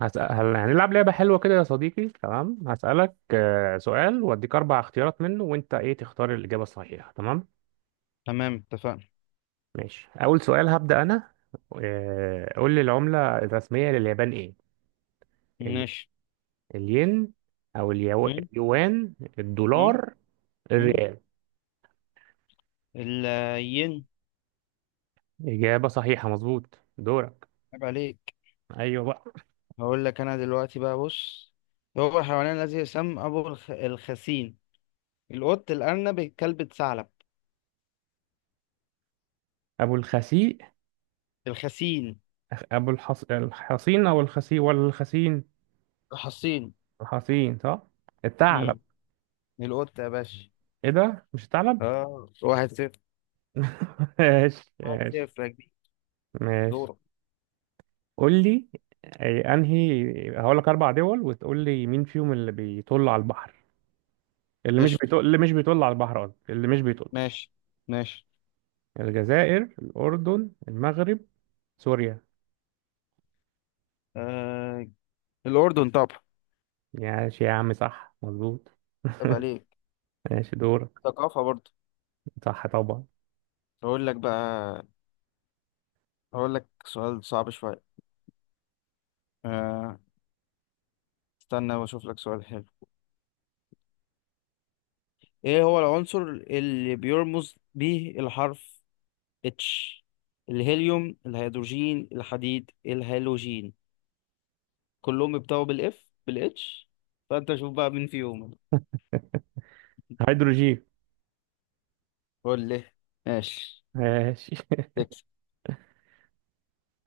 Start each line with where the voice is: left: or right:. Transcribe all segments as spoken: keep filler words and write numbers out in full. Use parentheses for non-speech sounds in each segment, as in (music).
right: هسأل... هل- هنلعب لعبة حلوة كده يا صديقي. تمام، هسألك آه، سؤال وأديك أربع اختيارات منه وأنت إيه تختار الإجابة الصحيحة. تمام؟
left: تمام، اتفقنا.
right: ماشي، أول سؤال هبدأ أنا. آه، قول لي العملة الرسمية لليابان إيه؟ ال...
left: ماشي.
right: الين، أو اليو...
left: مم؟
right: اليوان،
left: مم؟
right: الدولار،
left: مم؟
right: الريال.
left: الين.
right: إجابة صحيحة، مظبوط. دورك.
left: عيب عليك.
right: أيوه بقى.
left: هقول لك انا دلوقتي بقى، بص. هو الحيوان الذي يسمى ابو الخ... الخسين؟ القط، الارنب، الكلب، الثعلب.
right: أبو الخسيء،
left: الخسين.
right: أبو الحص... الحصين، أو الخسيء ولا الخسين؟
left: الحصين.
right: الحصين صح. الثعلب.
left: مم. القط يا باشا.
right: إيه ده، مش الثعلب؟
left: اه، واحد صفر.
right: (laughs) ماشي
left: واحد
right: ماشي.
left: صفر يا كبير.
right: ماشي،
left: دورك.
right: قول لي. أي- انهي، هقول لك اربع دول وتقول لي مين فيهم اللي بيطل على البحر. اللي مش
left: قشطة.
right: بيطل، اللي مش بيطل على البحر، قصدي اللي مش بيطل.
left: ماشي، ماشي.
right: الجزائر، الاردن، المغرب، سوريا.
left: آه... الأردن طبعا.
right: ماشي يا عم، صح، مظبوط.
left: عيب
right: (laughs)
left: عليك.
right: ماشي. دورك.
left: ثقافة برضه.
right: صح طبعا.
left: هقول لك بقى هقول لك سؤال صعب شوية. آه... استنى واشوف لك سؤال حلو. ايه هو العنصر اللي بيرمز به الحرف اتش؟ الهيليوم، الهيدروجين، الحديد، الهالوجين. كلهم بيبتدوا بالاف بالاتش. فانت شوف بقى مين فيهم.
right: هيدروجين.
left: قول لي. ماشي.
right: ماشي.
left: تكسب.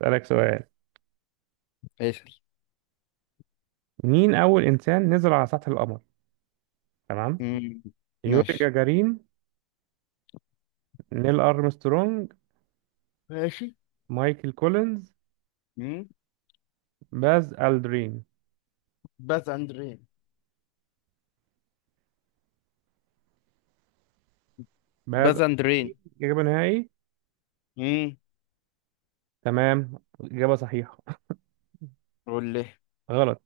right: (laughs) اسالك سؤال.
left: اسأل.
right: مين اول انسان نزل على سطح القمر؟ تمام.
left: مم،
right: يوري
left: ماشي،
right: جاجارين، نيل ارمسترونج،
left: ماشي.
right: مايكل كولينز،
left: مم.
right: باز الدرين.
left: باز اندرين،
right: بهذا
left: باز اندرين.
right: إجابة نهائي.
left: مم.
right: تمام، إجابة صحيحة.
left: قول لي.
right: (laughs) غلط.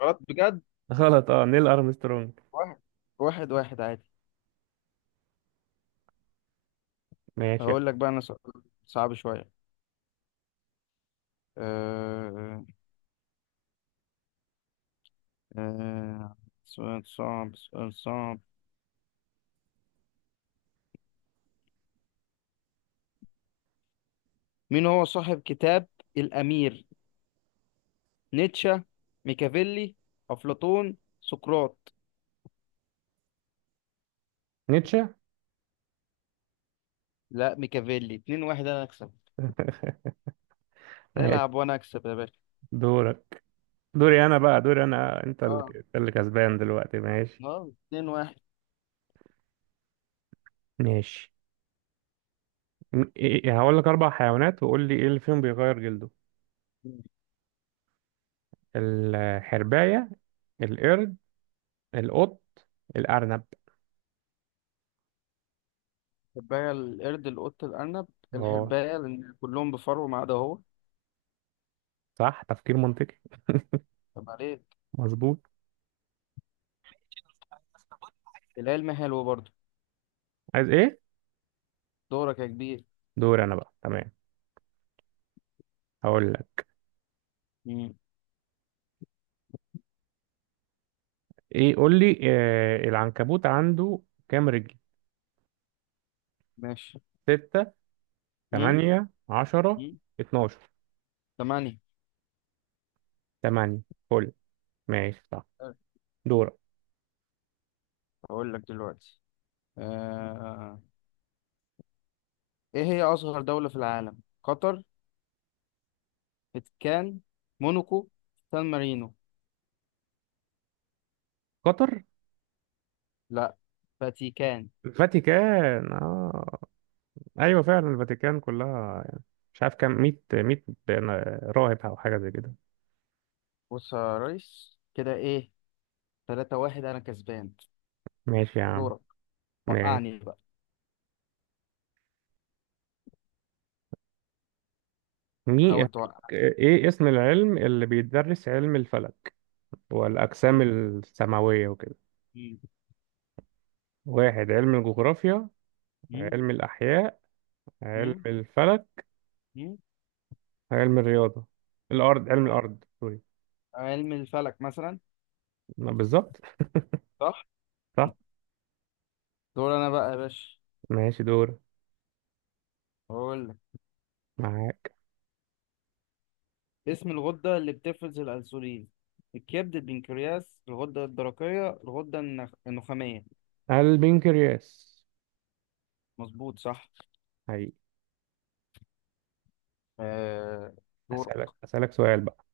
left: غلط بجد.
right: (laughs) غلط، اه نيل أرمسترونج.
left: واحد واحد، واحد عادي.
right: ماشي.
left: هقول لك بقى انا سؤال صعب شوية. أه... آه سؤال صعب، سؤال صعب. مين هو صاحب كتاب الأمير؟ نيتشه، ميكافيلي، أفلاطون، سقراط.
right: نيتشه.
left: لا، ميكافيلي. اتنين واحد، أنا أكسب.
right: ماشي.
left: العب وأنا أكسب يا باشا.
right: دورك. دوري أنا بقى، دوري أنا. أنت اللي
left: اه،
right: أنت اللي كسبان دلوقتي، ماشي.
left: اه، اتنين واحد.
right: ماشي. م- إيه- هقول لك أربع حيوانات وقول لي إيه اللي فيهم بيغير جلده. الحرباية، القرد، القط، الأرنب.
left: الحرباية، القرد، القط، الأرنب.
right: اه،
left: الحرباية، لأن كلهم بفرو ما عدا هو.
right: صح، تفكير منطقي.
left: طب عليك.
right: مظبوط.
left: العلم حلو برضه.
right: عايز إيه؟
left: دورك يا كبير.
right: دوري أنا بقى. تمام، هقول لك.
left: مم.
right: ايه، قول لي، آه العنكبوت عنده كام رجل؟
left: ماشي.
right: ستة،
left: مم.
right: تمانية، عشرة،
left: مم.
right: اتناشر.
left: تمانية.
right: تمانية، فل. ماشي صح. دورك.
left: أقول لك دلوقتي. آه ايه هي اصغر دولة في العالم؟ قطر، فاتيكان، موناكو، سان مارينو.
right: قطر.
left: لا، فاتيكان.
right: الفاتيكان، آه. ايوه فعلا، الفاتيكان كلها يعني، مش عارف كام، مية مية راهب او حاجة زي كده.
left: بص يا ريس، كده ايه، تلاتة واحد، انا كسبان.
right: ماشي يا عم،
left: دورك.
right: ماشي.
left: وقعني بقى.
right: مي...
left: حاول توقع.
right: ايه اسم العلم اللي بيدرس علم الفلك والاجسام
left: م-
right: السماوية وكده؟
left: م-
right: واحد، علم الجغرافيا،
left: م-
right: علم الاحياء، علم
left: م-
right: الفلك،
left: م.
right: علم الرياضة. الأرض، علم الأرض، سوري.
left: علم الفلك مثلا.
right: ما بالظبط.
left: صح.
right: صح.
left: دور انا بقى يا باشا.
right: ماشي، دور.
left: هقول لك.
right: معاك.
left: اسم الغدة اللي بتفرز الانسولين: الكبد، البنكرياس، الغدة الدرقية، الغدة النخ- النخامية.
right: البنكرياس.
left: مظبوط صح.
right: هي.
left: آه. دورك.
right: أسألك أسألك سؤال بقى.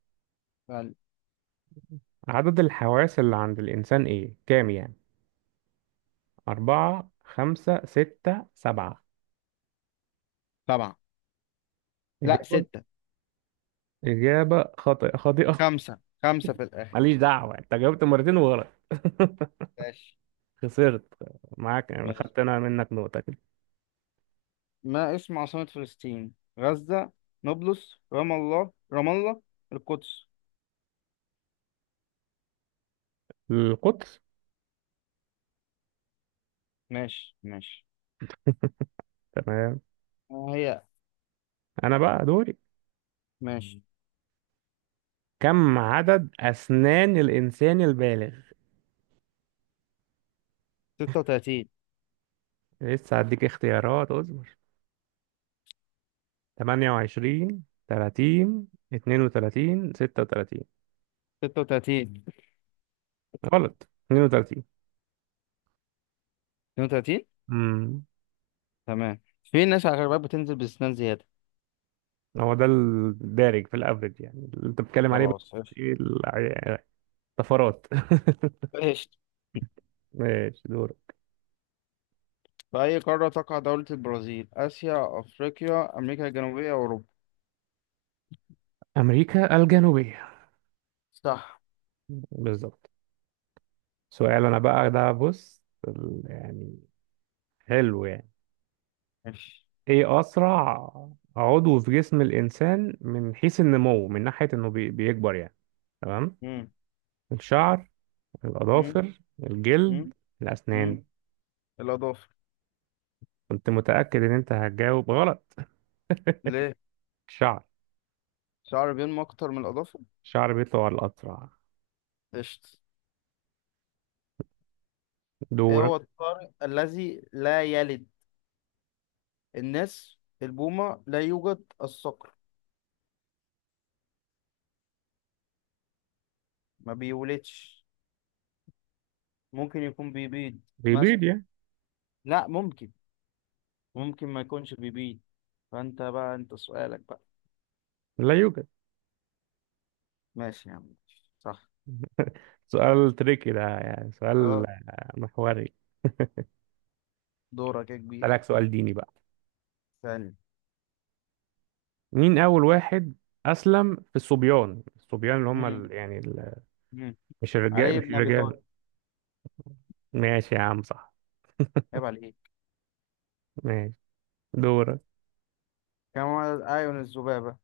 right: عدد الحواس اللي عند الإنسان إيه، كام يعني؟ أربعة، خمسة، ستة، سبعة.
left: سبعة. لا،
right: إجابة،
left: ستة.
right: إجابة خاطئة، خاطئة.
left: خمسة، خمسة في
right: (laughs)
left: الآخر.
right: ماليش دعوة، أنت جاوبت مرتين وغلط. (laughs)
left: ماشي،
right: خسرت معاك يعني،
left: ماشي.
right: خدت أنا منك نقطة كده.
left: ما اسم عاصمة فلسطين؟ غزة، نابلس، رام الله، رام الله، القدس.
right: القطر.
left: ماشي، ماشي.
right: تمام.
left: آه، هي.
right: أنا بقى دوري.
left: ماشي.
right: كم عدد أسنان الإنسان البالغ؟
left: ستة وتلاتين.
right: لسه هديك اختيارات، اصبر. ثمانية وعشرين، تلاتين، اتنين وتلاتين، ستة وتلاتين.
left: ستة وتلاتين.
right: غلط، اتنين وتلاتين.
left: اتنين وتلاتين.
right: امم
left: تمام، في ناس على غربات بتنزل بسنان زيادة.
right: هو ده الدارج في الافرج يعني، اللي انت بتتكلم عليه بقى.
left: خلاص قشطة.
right: ايه الع- الطفرات. (laughs)
left: قشطة.
right: ماشي، دور.
left: في أي قارة تقع دولة البرازيل؟ آسيا، أفريقيا، أمريكا الجنوبية، أوروبا.
right: امريكا الجنوبية.
left: صح.
right: بالظبط. سؤال انا بقى ده، بص. ال- يعني حلو يعني،
left: ماشي.
right: ايه اسرع عضو في جسم الانسان من حيث النمو، من ناحية انه بي- بيكبر يعني. تمام.
left: مم.
right: الشعر،
left: مم.
right: الأظافر،
left: مم.
right: الجلد،
left: مم.
right: الأسنان.
left: الأضافة.
right: كنت متأكد إن أنت هتجاوب غلط.
left: ليه؟
right: الشعر.
left: شعر بينمو أكتر من الأظافر.
right: الشعر بيطلع الأسرع.
left: قشطة. إيه
right: دورك.
left: هو الطارئ الذي لا يلد؟ الناس، البومة، لا يوجد، الصقر. ما بيولدش. ممكن يكون بيبيض
right: بيبيض
left: مثلا.
right: يعني.
left: لا، ممكن. ممكن ما يكونش بيبيض. فأنت بقى، أنت سؤالك بقى.
right: لا يوجد.
left: ماشي يا عم. ماشي. صح.
right: سؤال تريكي ده يعني، سؤال
left: أه،
right: آه، محوري.
left: دورك يا كبير
right: أسألك سؤال ديني بقى.
left: ثاني.
right: مين أول واحد أسلم في الصبيان، الصبيان اللي هم
left: مم.
right: ال... يعني ال...
left: مم.
right: مش الرجال،
left: علي
right: مش
left: بن أبي طالب.
right: الرجال. ماشي يا عم، صح.
left: عيب عليك.
right: ماشي، دورك.
left: كم عدد أعين الذبابة؟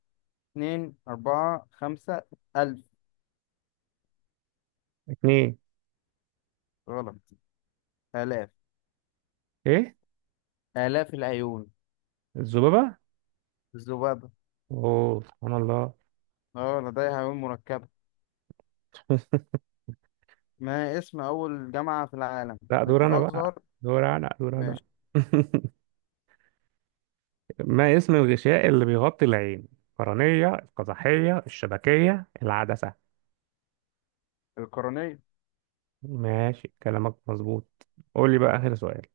left: اتنين، أربعة، خمسة، ألف.
right: اتنين.
left: غلط. آلاف.
right: إيه؟
left: آلاف العيون.
right: الذبابة؟
left: الذبابة.
right: أوه، سبحان الله.
left: اه، لديها عيون مركبة.
right: (laughs)
left: ما اسم أول جامعة في العالم؟
right: لا، دور أنا بقى.
left: الأزهر.
right: دور أنا دور أنا
left: ماشي.
right: (laughs) ما اسم الغشاء اللي بيغطي العين؟ القرنية، القزحية، الشبكية، العدسة.
left: القرنية.
right: ماشي، كلامك مظبوط. قول لي بقى آخر سؤال.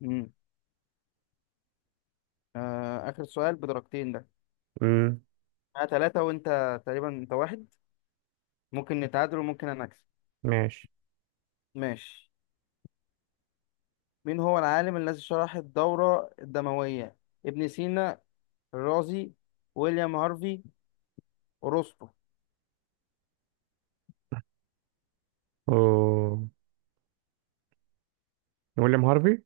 left: مم. آه آخر سؤال بدرجتين ده.
right: امم
left: أنا تلاتة، وأنت تقريبا أنت واحد. ممكن نتعادل، وممكن أنا أكسب.
right: ماشي.
left: ماشي. مين هو العالم الذي شرح الدورة الدموية؟ ابن سينا، الرازي، ويليام هارفي، أرسطو.
right: أوه. ويليام هارفي.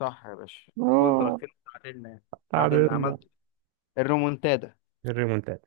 left: صح يا باشا. خد
right: اه،
left: درجتين، تعادلنا يعني. تعادلنا.
right: تعادلنا.
left: عملت الرومونتادا.
right: الريمونتادا.